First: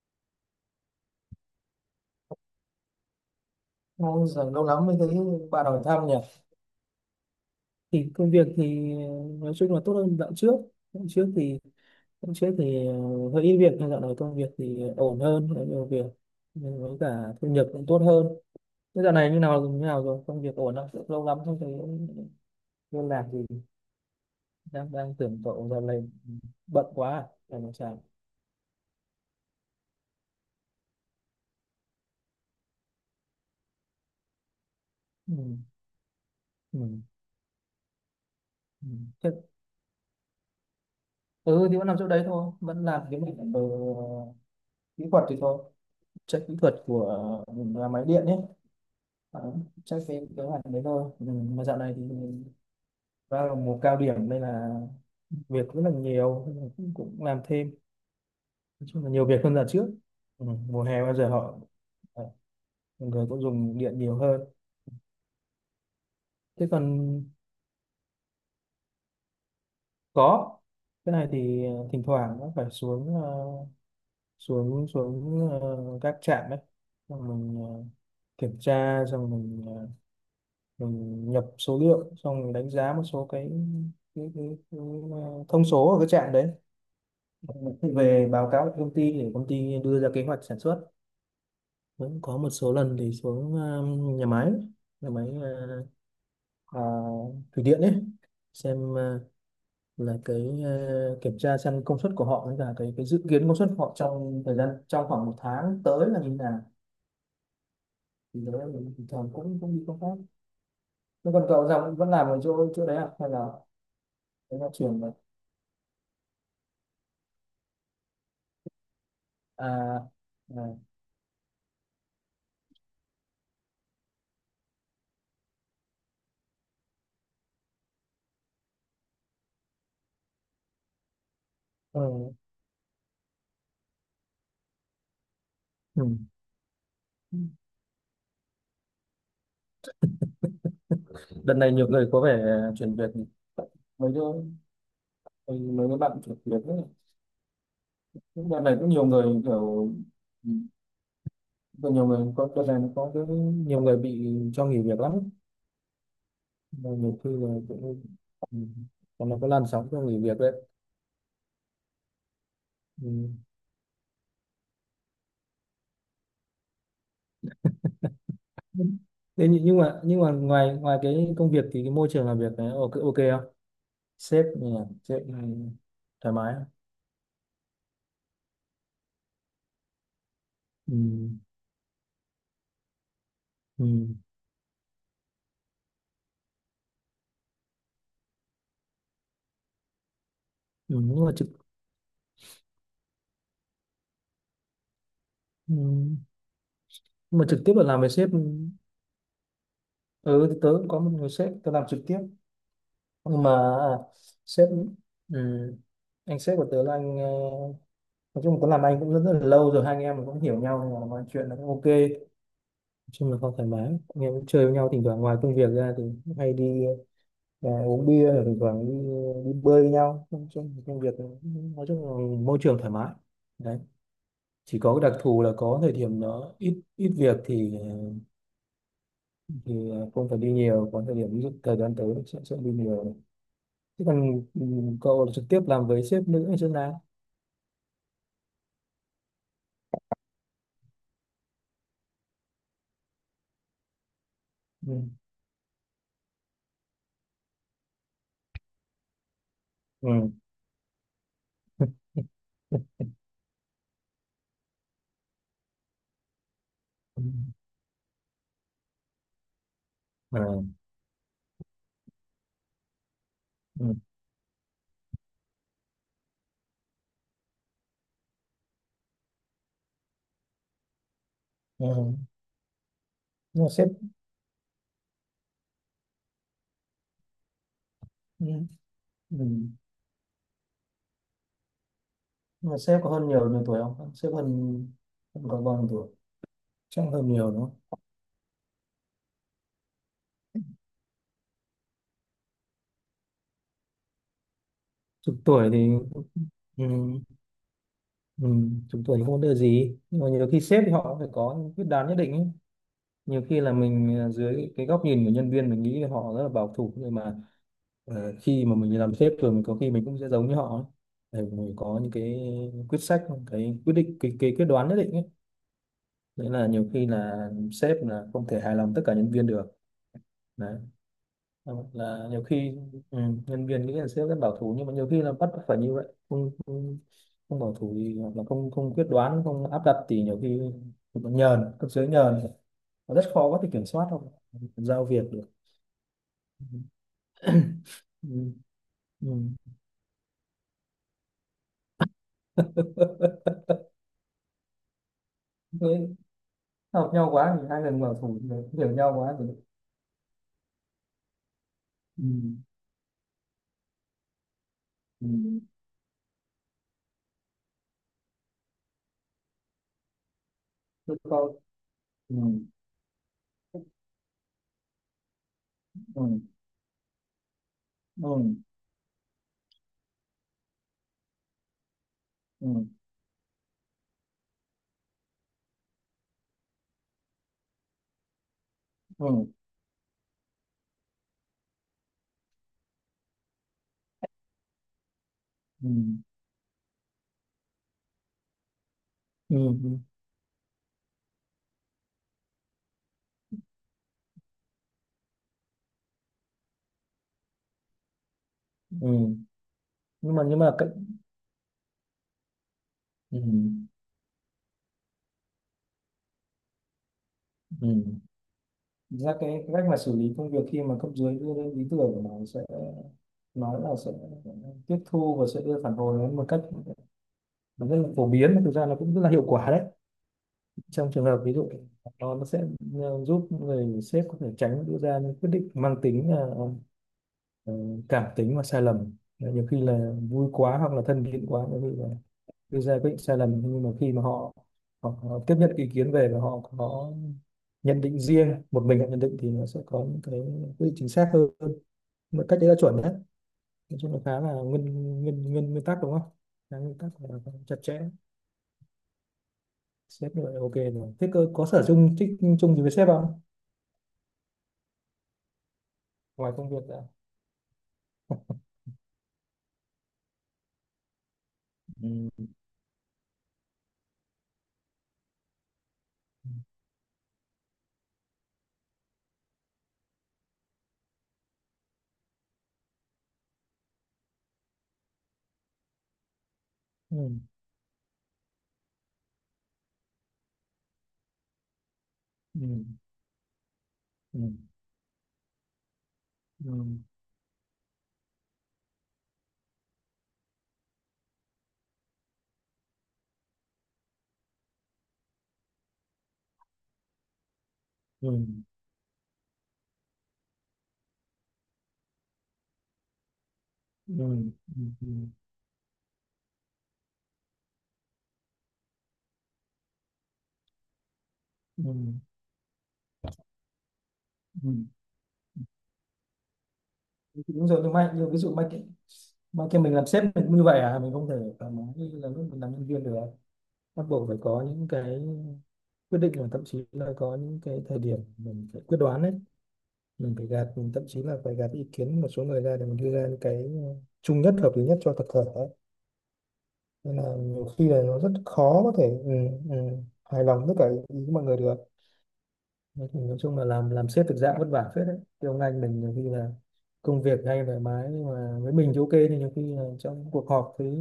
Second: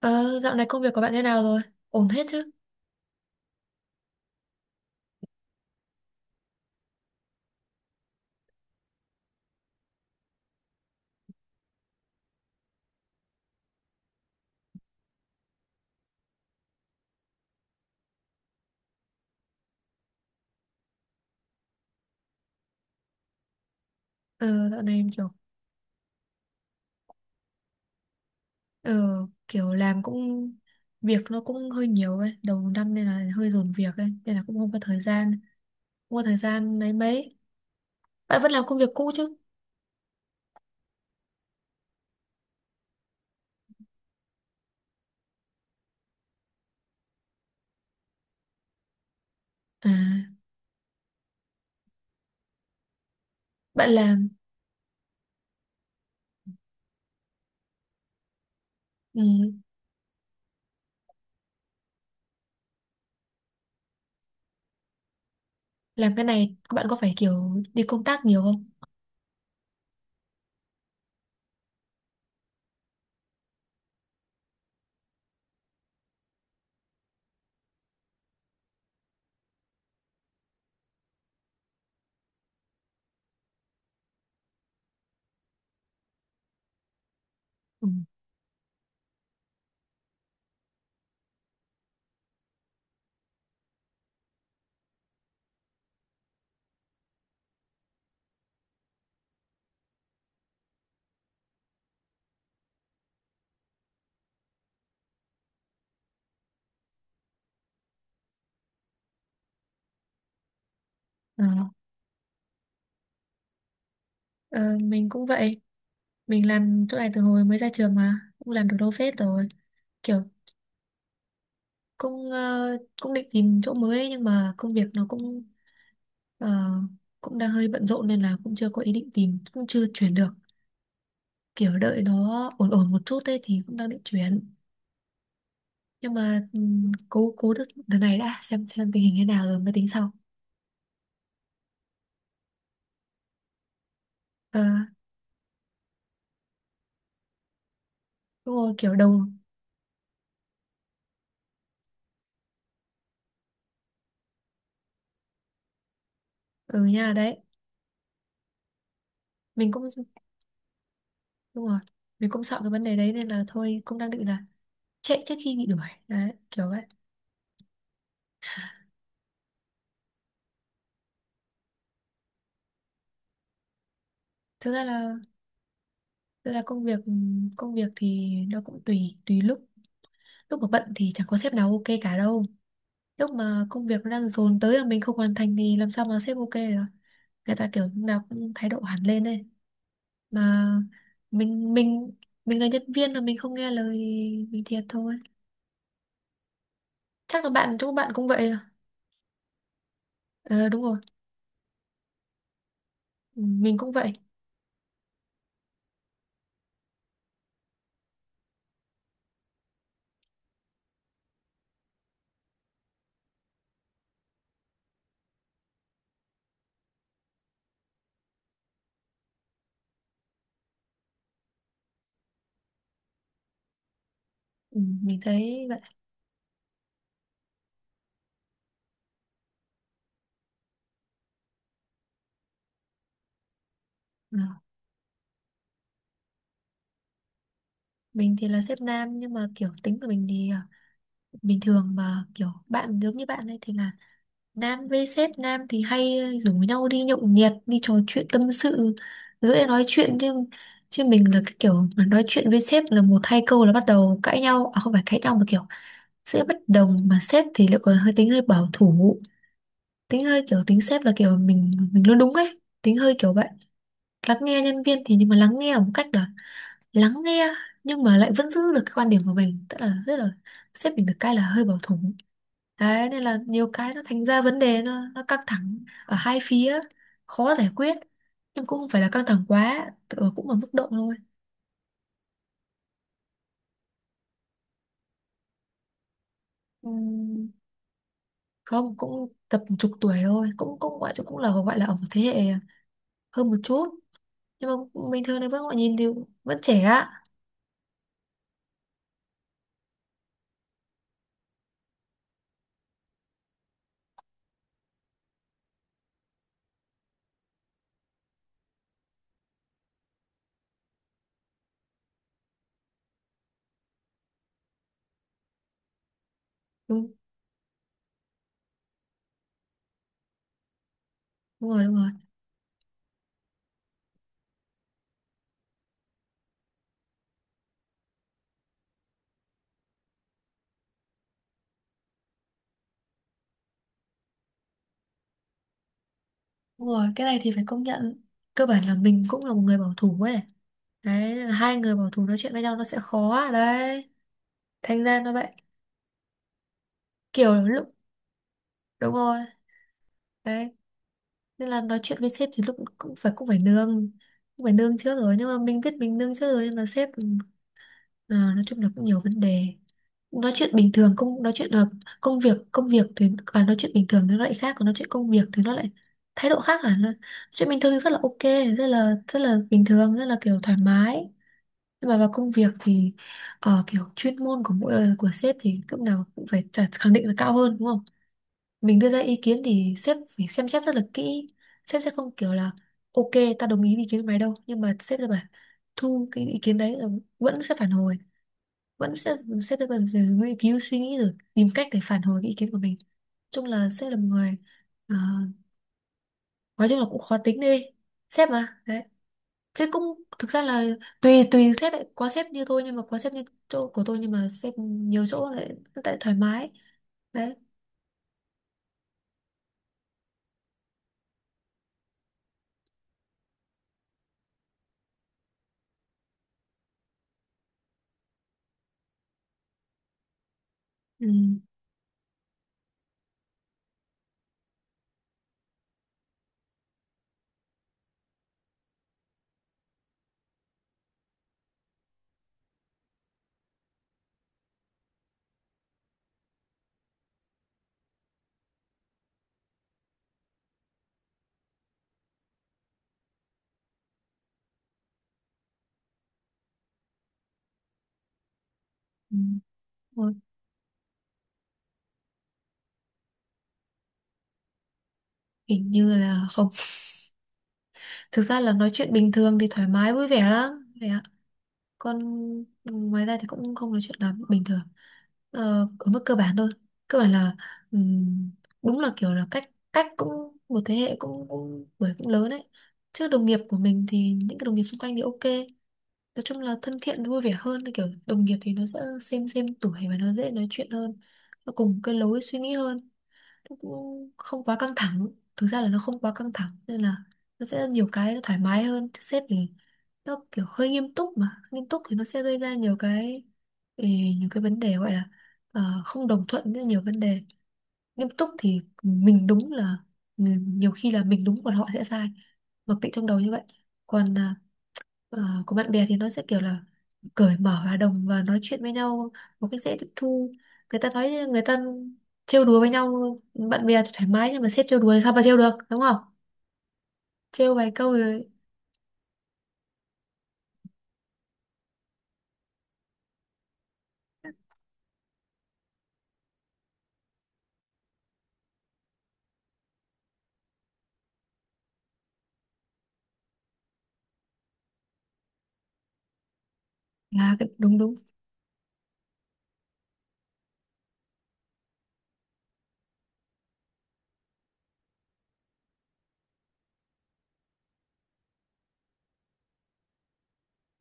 Ờ, dạo này công việc của bạn thế nào rồi? Ổn hết chứ? Ôi giời, lâu lắm mới thấy bạn hỏi thăm nhỉ. Thì công việc thì nói chung là tốt hơn dạo trước. Dạo trước thì dạo trước thì hơi ít việc, nhưng dạo này công việc thì ổn hơn, có nhiều việc. Nhưng với cả thu nhập cũng tốt hơn. Thế dạo này như nào rồi? Công việc ổn không? Lâu lắm không thấy liên lạc gì. Ờ, dạo Đang này em đang kiểu tưởng cậu dạo này bận quá à? Phải làm sao? ờ, kiểu làm cũng việc nó cũng hơi nhiều ấy, đầu năm nên là hơi dồn việc ấy, nên là cũng không có Ừ. không có thời Ừ. gian lấy mấy. Bạn vẫn làm công Ừ. việc cũ Thế, chứ? ừ thì vẫn làm chỗ đấy thôi, vẫn làm cái mảng ở kỹ thuật thì thôi. Check kỹ thuật của nhà máy điện nhé. Ờ, À, chắc cái kế hoạch đấy thôi, ừ, mà dạo này thì vào mùa bạn cao làm điểm nên là việc rất là nhiều, nên là cũng làm thêm, nói chung là ừ, nhiều việc hơn là trước. Ừ, mùa hè bao giờ họ ờ, người cũng dùng điện nhiều hơn. làm cái này Thế còn bạn có phải kiểu đi công tác nhiều không? có cái này thì thỉnh thoảng nó phải xuống xuống xuống các trạm đấy, xong mình kiểm tra, xong mình mình nhập số liệu, xong mình đánh giá một số cái thông số ở cái trạm đấy, Ừ. về báo cáo cho công ty để công ty đưa ra kế hoạch sản xuất. Cũng có một số lần thì xuống nhà máy à, thủy điện ấy, xem là cái kiểm tra xem công suất của họ, với cả cái dự kiến công suất của họ trong thời gian trong khoảng một tháng tới là như thế nào, thì đấy là mình bình thường cũng cũng đi công tác. Thế Ờ. còn cậu ra vẫn làm ở chỗ chỗ đấy à, hay là đấy là Ờ, chuyển mình rồi? cũng vậy, mình làm chỗ này từ hồi mới ra trường mà cũng làm được đâu phết rồi, À, kiểu à. cũng cũng định tìm chỗ mới ấy, nhưng mà công việc nó cũng ờ, cũng đang hơi bận rộn nên là cũng chưa có ý định tìm, cũng chưa chuyển được, kiểu Ừ. đợi nó ổn ổn một chút ấy thì cũng đang định chuyển, Ừ. nhưng mà cố cố được đợt này đã, xem tình hình thế nào rồi mới tính sau. Đợt này nhiều người có vẻ chuyển việc mấy chỗ. Ờ, Ừ, mấy cái bạn thực hiện ấy. Những đúng đợt rồi này cũng kiểu nhiều đầu người kiểu có nhiều người có đợt này nó có cái nhiều người bị cho nghỉ việc lắm. ừ Mà nha nhiều khi đấy, là cũng, ừ, còn nó có làn mình cũng sóng cho nghỉ việc đấy. đúng rồi, mình cũng sợ cái vấn đề đấy nên Ừ. là thôi cũng đang định là chạy trước khi bị đuổi đấy, kiểu vậy. Thế nhưng mà ngoài ngoài cái công việc thì cái môi trường làm việc này ok ok không? Sếp như Thực ra nào? là, Sếp thoải thực mái ra không? Công việc thì nó cũng tùy tùy lúc, lúc mà bận thì chẳng Ừ. có sếp nào ok cả đâu. Lúc mà Ừ. công việc nó đang dồn tới mà mình không hoàn thành thì làm sao mà sếp ok được. Người ta kiểu lúc nào cũng thái độ hẳn lên đây, mà Ừ. nhưng mà trực mình mình mình là nhân viên mà mình không nghe lời thì mình thiệt thôi. Ừ. Nhưng Chắc mà là trực tiếp bạn là chỗ làm bạn với cũng sếp, vậy à? ừ, thì Ờ tớ đúng cũng rồi. có một người sếp tớ làm trực tiếp, Ừ, nhưng mà mình à, cũng vậy. sếp ừ, anh sếp của tớ là anh nói chung tớ làm anh cũng rất, rất là lâu rồi, hai anh em cũng hiểu nhau nên là mọi chuyện là cũng ok, nói chung là không thoải mái, anh em cũng chơi với nhau, thỉnh thoảng ngoài công việc ra thì cũng hay đi uống bia, rồi thỉnh thoảng đi bơi với nhau. Nói chung là công việc, nói chung là môi trường thoải mái đấy, chỉ Ừ, có cái mình đặc thù là thấy có vậy. thời điểm nó ít ít việc thì không phải đi nhiều, có thời điểm ví dụ thời gian tới sẽ đi nhiều. Thế Ừ. còn cậu trực tiếp làm với sếp nữ hay sếp nam? Mình thì là sếp nam, nhưng mà kiểu tính của mình thì bình thường mà kiểu bạn giống như bạn ấy thì là nam Ừ. với sếp nam thì hay rủ nhau đi nhậu nhẹt, đi trò chuyện tâm sự, dễ nói chuyện Ừ. chứ. Chứ mình là cái kiểu mà nói chuyện với sếp Ừ. là một hai câu là bắt đầu cãi nhau, à không phải cãi nhau mà kiểu sẽ bất đồng. Mà sếp thì lại còn hơi tính hơi bảo thủ, tính Ừ. hơi kiểu tính sếp là kiểu mình luôn đúng ấy, tính hơi kiểu vậy. Ừ. Lắng nghe nhân viên thì, nhưng mà lắng nghe một cách là lắng nghe, nhưng mà lại vẫn giữ được cái quan điểm của mình, tức là rất là sếp mình được cái là hơi bảo thủ. Ừ. Đấy, nên là Nhưng mà nhiều sếp. cái nó thành ra vấn đề, nó căng thẳng ở hai phía, khó giải quyết. Ừ. Nhưng cũng không phải là căng Ừ. thẳng quá, cũng ở mức độ thôi. Nhưng mà sếp có hơn nhiều nhiều tuổi không? Sếp hơn hơn có bao nhiêu tuổi? Chắc hơn nhiều Ừm, đúng không? Không, cũng tầm chục tuổi thôi, cũng cũng gọi cũng là gọi là ở một thế hệ hơn một chút. Nhưng mà bình Chục thường thì vẫn tuổi gọi thì. nhìn thì vẫn trẻ Ừ. ạ. Ừ. Chục tuổi thì không có đưa gì, nhưng mà nhiều khi sếp thì họ phải có những quyết đoán nhất định ấy. Nhiều khi là mình dưới cái góc nhìn của nhân viên mình nghĩ là họ rất là bảo thủ, nhưng mà khi mà mình làm sếp rồi mình có khi mình cũng sẽ giống như họ ấy. Để mình có những cái quyết sách, cái quyết định, cái quyết đoán nhất định ấy. Đấy là nhiều khi Đúng, là sếp là không thể hài lòng tất cả nhân viên được, đấy đúng rồi, đúng rồi. là nhiều khi, ừ, nhân viên nghĩ là sếp rất bảo thủ, nhưng mà nhiều khi là bắt phải như vậy. Không, không, không bảo thủ thì, hoặc là không không quyết đoán không áp đặt thì nhiều khi còn nhờn, cấp dưới nhờn, nó rất khó có thể kiểm soát, không giao việc được. Đúng rồi, cái này thì phải công nhận. Ừ. Cơ bản là mình Ừ. cũng là một người bảo thủ ấy. Đấy, hai người bảo thủ nói chuyện với nhau nó sẽ khó đấy. Thành ra nó vậy. Thế học nhau Kiểu quá thì hai lúc, lần bảo thủ thì hiểu nhau đúng quá rồi rồi. đấy, nên là nói chuyện Ừ. với sếp thì lúc cũng phải nương trước Ừ. rồi, nhưng mà mình biết mình nương trước rồi, nhưng mà sếp nói chung là cũng nhiều vấn đề. Nói chuyện bình thường Tôi công nói coi. chuyện là Ừ. công việc, công việc thì nói chuyện bình thường thì nó lại khác, còn nói chuyện công việc thì nó lại Ừ. thái độ khác hẳn. Nói chuyện bình thường thì rất là ok, Ừ. rất là bình thường, rất là kiểu thoải mái, nhưng mà vào công Ừ. việc Ừ. thì kiểu chuyên môn của mỗi của sếp thì lúc nào cũng phải khẳng định là cao hơn đúng không. Mình đưa ra ý Ừ. kiến thì sếp phải xem xét rất là kỹ, sếp sẽ không kiểu là ok ta đồng ý với ý kiến của mày đâu, nhưng mà sếp sẽ bảo Ừ. thu cái ý kiến đấy rồi vẫn sẽ phản hồi, vẫn sẽ Ừ, sếp sẽ ừ, vẫn phải nghiên cứu suy nghĩ rồi tìm cách để phản hồi cái ý kiến của mình. Chung là sếp là một người ờ, nói chung là cũng khó tính đi, sếp mà đấy, ừ. chứ cũng nhưng mà thực nhưng ra mà là cái, tùy tùy sếp ấy. Có sếp như tôi, nhưng mà có sếp ừ, như chỗ của tôi, nhưng mà sếp nhiều chỗ lại tại thoải mái đấy. ừ. Thực ra cái cách mà xử lý công việc khi mà cấp dưới đưa lên ý tưởng của nó sẽ nói là sẽ tiếp thu và sẽ đưa phản hồi đến một cách, nó rất là phổ biến, mà thực ra nó cũng rất là hiệu quả đấy, trong trường Ừ. hợp ví dụ nó sẽ giúp người sếp có thể tránh đưa ra những quyết định mang tính ờ, cảm tính và sai lầm, nhiều khi là vui quá hoặc là thân thiện quá đưa ra quyết định sai lầm, nhưng mà khi mà họ tiếp nhận cái ý kiến về và họ có nhận định riêng, một mình họ nhận định thì nó sẽ có những cái quyết định chính xác hơn một cách, đấy là chuẩn đấy, nói chung là khá là nguyên nguyên nguyên nguyên tắc đúng không? Khá nguyên tắc là chặt chẽ, Ừ. Thôi, sếp như vậy là ok rồi. Thế cơ có sở chung thích chung gì với sếp không, hình như là ngoài không. công việc ra? Thực ra là nói chuyện bình thường thì thoải mái vui vẻ lắm vậy ạ, còn Ừ. ngoài ra thì cũng không nói chuyện lắm bình thường, ờ, ở mức cơ bản thôi. Cơ bản là ừm, đúng là kiểu là cách cách cũng một thế hệ, cũng cũng bởi cũng lớn đấy. Chứ đồng nghiệp của mình thì những cái đồng nghiệp xung quanh thì ok, nói chung là thân Ừ. thiện vui vẻ hơn, thì kiểu đồng nghiệp thì nó sẽ xem tuổi và nó dễ nói chuyện hơn, nó cùng cái lối suy Ừ. nghĩ hơn, nó cũng Ừ. không quá căng thẳng. Thực ra là nó không quá căng thẳng nên là nó sẽ nhiều cái nó thoải mái hơn, chứ sếp thì nó kiểu hơi nghiêm túc, mà nghiêm túc thì nó sẽ gây ra nhiều cái, ừ, nhiều cái vấn đề, gọi là không đồng thuận với nhiều vấn đề. Nghiêm Ừ. Ừ. túc thì mình đúng là nhiều khi là mình đúng còn họ sẽ sai, mặc định trong đầu như vậy. Còn Ừ. Ừ. ờ, của bạn bè thì nó sẽ kiểu là cởi mở và đồng và nói chuyện với nhau một cách dễ tiếp thu, người ta nói, người ta Ừ. Ừ. trêu đùa với nhau, bạn bè thì thoải mái, nhưng mà Ừ. sếp trêu đùa thì sao mà trêu được đúng không. Đúng Trêu rồi, vài nhưng câu mà như ví rồi dụ mai kia mình làm sếp mình cũng như vậy à? Mình không thể thoải mái như là lúc mình làm nhân viên được à? Bắt buộc phải có những cái quyết định và thậm chí là có những cái thời điểm mình phải quyết đoán đấy, mình phải gạt, mình thậm chí là phải gạt ý kiến một số người ra để mình đưa ra những cái ờ, chung nhất, hợp lý nhất cho tập thể ấy. Nên là nhiều khi đúng là đúng, nó rất khó có thể, ừ, ừ, hài lòng tất cả ý của mọi người được. Nói thì nói chung là làm sếp thực dạng vất vả phết đấy. Thì ông anh mình nhiều khi là công việc hay thoải mái, nhưng mà với mình thì ok, nhưng nhiều khi là trong cuộc họp với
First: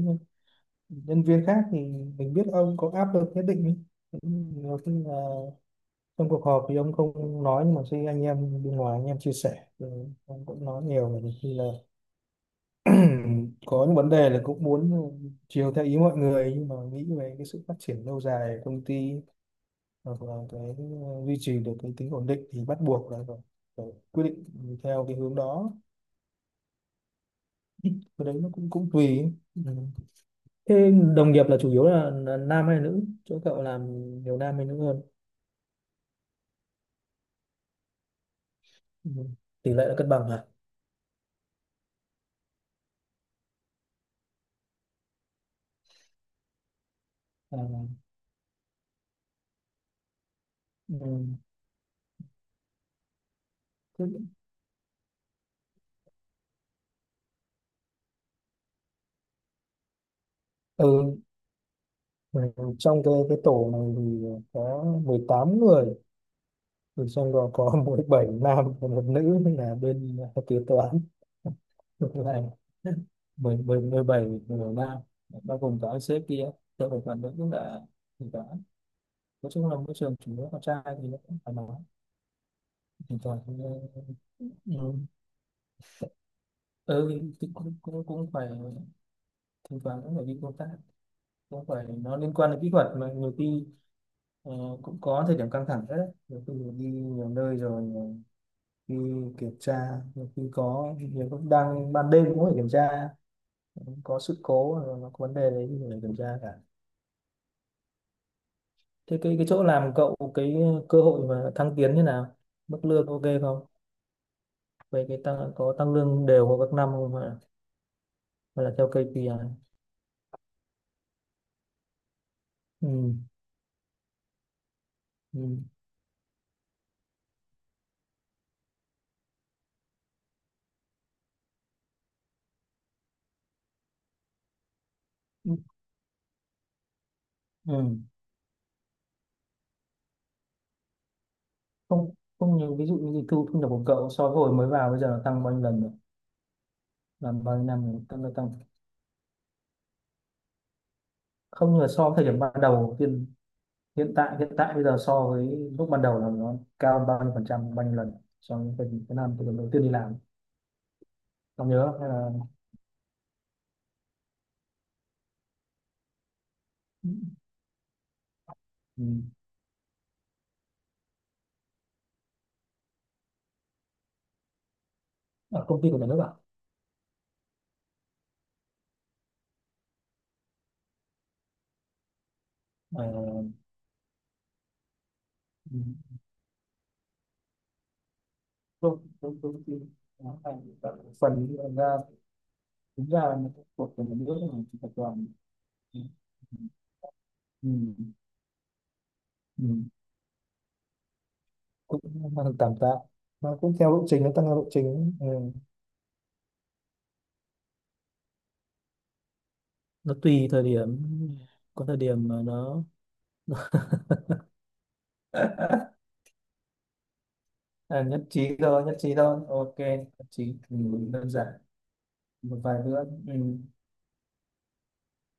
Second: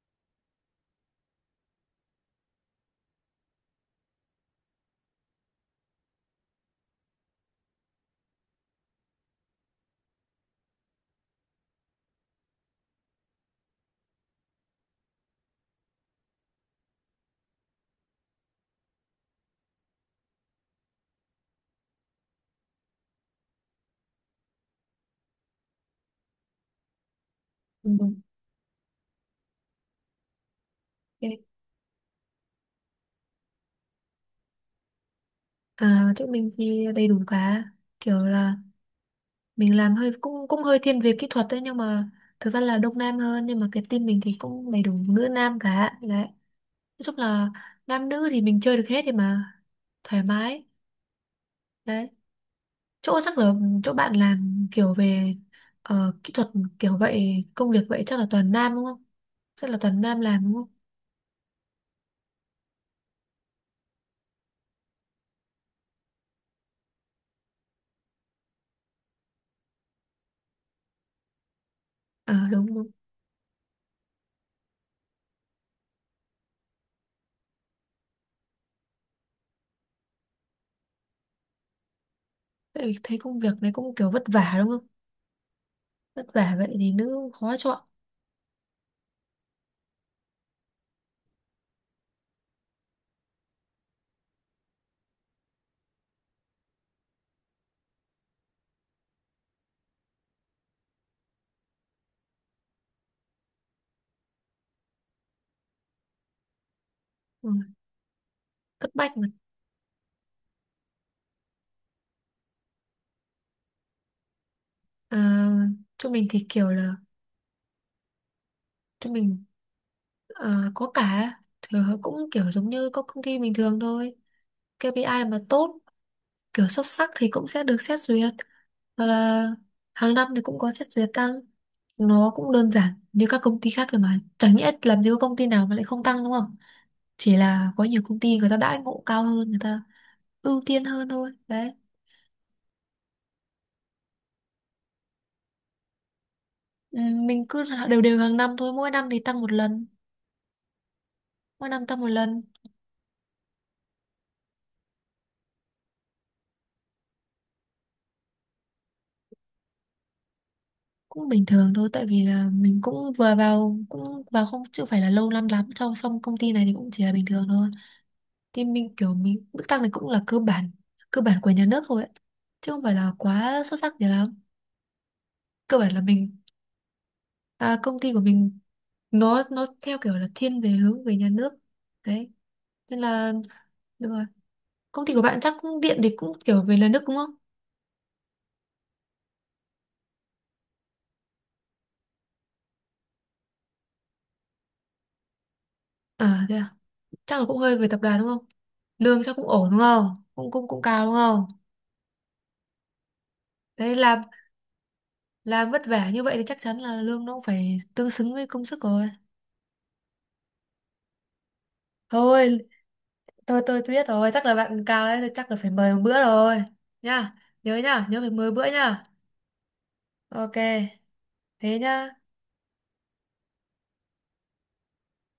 nhân viên khác thì mình biết ông có áp lực nhất định ý. Nhiều khi là trong cuộc họp thì ông không nói, nhưng mà khi anh em bên ngoài, anh em chia sẻ thì ông cũng nói nhiều, mà nhiều khi là có những vấn đề là cũng muốn chiều theo ý mọi người, nhưng mà nghĩ về cái sự phát triển lâu dài của công ty hoặc là cái duy trì được cái tính ổn định thì bắt buộc là phải quyết định theo cái hướng đó. đúng, đúng. Cái đấy nó cũng cũng tùy. Ừ. Thế đồng Okay. nghiệp là chủ yếu là nam hay nữ? Chỗ cậu làm nhiều nam hay nữ hơn? À, chỗ mình thì đầy đủ cả, kiểu là Ừ. Tỷ mình lệ làm là cân hơi bằng à? cũng cũng hơi thiên về kỹ thuật đấy, nhưng mà thực ra là đông nam hơn, nhưng mà cái team mình thì cũng đầy đủ nữ nam cả đấy, nói chung là À. nam nữ thì mình chơi được hết thì mà thoải mái Ừ. đấy. Chỗ chắc là chỗ Thế, bạn làm kiểu về kỹ thuật kiểu vậy, công việc vậy chắc là toàn nam đúng không, chắc là toàn nam làm đúng không. ừ, ừ, trong cái tổ này thì có 18 người, rồi trong đó có mỗi bảy nam và một nữ là bên kế toán. Ngược À lại, đúng đúng, mười mười mười bảy người nam, bao gồm cả ông sếp kia. Tôi phải phản ứng là thì đó, nói chung là môi trường chủ yếu con trai thì nó cũng phải nói tại vì thấy thỉnh công thoảng việc thì, này cũng kiểu vất vả đúng không, ừ, vất vả vậy thì ừ nữ thì khó cũng, chọn. cũng cũng phải, thỉnh thoảng cũng phải đi công tác, cũng phải nó liên quan đến kỹ thuật mà nhiều khi ờ, cũng có thời điểm căng thẳng rất đấy, nhiều khi mình đi nhiều nơi rồi khi kiểm tra, khi có nhiều lúc đang ban đêm cũng phải kiểm tra, có sự cố rồi nó có vấn đề đấy thì phải kiểm tra cả. Ừ, thất bách Thế mà. Cái chỗ làm cậu, cái cơ hội mà thăng tiến như nào, mức lương ok không, về cái tăng À, có tăng chỗ lương mình thì đều của kiểu các năm là, không, hay là, hay là theo chỗ KPI? mình ờ, có cả, thì cũng kiểu giống như các Ừ. công ty bình thường thôi. KPI mà Ừ. tốt kiểu xuất sắc thì cũng sẽ được xét duyệt, hoặc là hàng năm thì cũng có xét duyệt tăng. Nó cũng đơn giản như các công ty khác thôi, mà chẳng nhẽ làm gì có công ty Ừ. nào mà lại không tăng đúng không. Chỉ là có Ừ. nhiều công ty người ta đãi ngộ cao hơn, người ta ưu tiên hơn thôi đấy. Không không, như ví dụ như thu thu nhập của cậu so với hồi mới vào bây giờ nó tăng bao nhiêu lần rồi, Ừ, làm mình bao cứ nhiêu năm đều rồi, đều tăng hàng tăng năm thôi, mỗi năm thì tăng một lần, mỗi không, năm là tăng so một với thời điểm lần. ban đầu tiên, hiện tại bây giờ so với lúc ban đầu là nó cao hơn bao nhiêu phần trăm, bao nhiêu lần, so với cái năm, cái lần đầu tiên đi làm? Cũng bình Ông thường nhớ thôi không, tại hay vì là? là mình cũng vừa vào, cũng vào không chưa phải là lâu năm lắm trong xong công ty này thì cũng chỉ là bình thường thôi. Thì mình Ừ, kiểu mình mức tăng này cũng là cơ bản của nhà nước thôi ấy. Chứ không phải là quá xuất sắc gì lắm. ở Cơ công ty bản của là nhà nước ạ? À. mình, công ty của mình nó theo kiểu là thiên về hướng về nhà nước đấy, nên Ờ. là được rồi. Công ty của bạn chắc Ừ, cũng điện thì cũng kiểu về nhà nước đúng không. công công công ty nó thành các phần ra, đúng ra là một của nhà nước mà tập đoàn. Ừ. À thế à, chắc là cũng Ừ. hơi về tập đoàn đúng không. Lương chắc cũng ổn đúng Ừ, không, cũng cũng cũng cao đúng không. cũng mang được tạm tạ, nó cũng theo Đấy, lộ làm trình, nó tăng theo lộ trình ấy. Ừ. làm vất vả như vậy thì chắc chắn là lương nó cũng phải tương xứng với công sức rồi. Nó tùy thời điểm, có thời điểm mà Thôi, nó tôi biết rồi, chắc là bạn cao đấy, chắc là phải mời một bữa rồi nha. Nhớ À, nha, nhớ nhất phải mời trí bữa thôi, nhất nha. trí thôi. Ok, nhất Ok trí. Ừ, đơn giản. thế nhá. Một vài bữa. Ừ.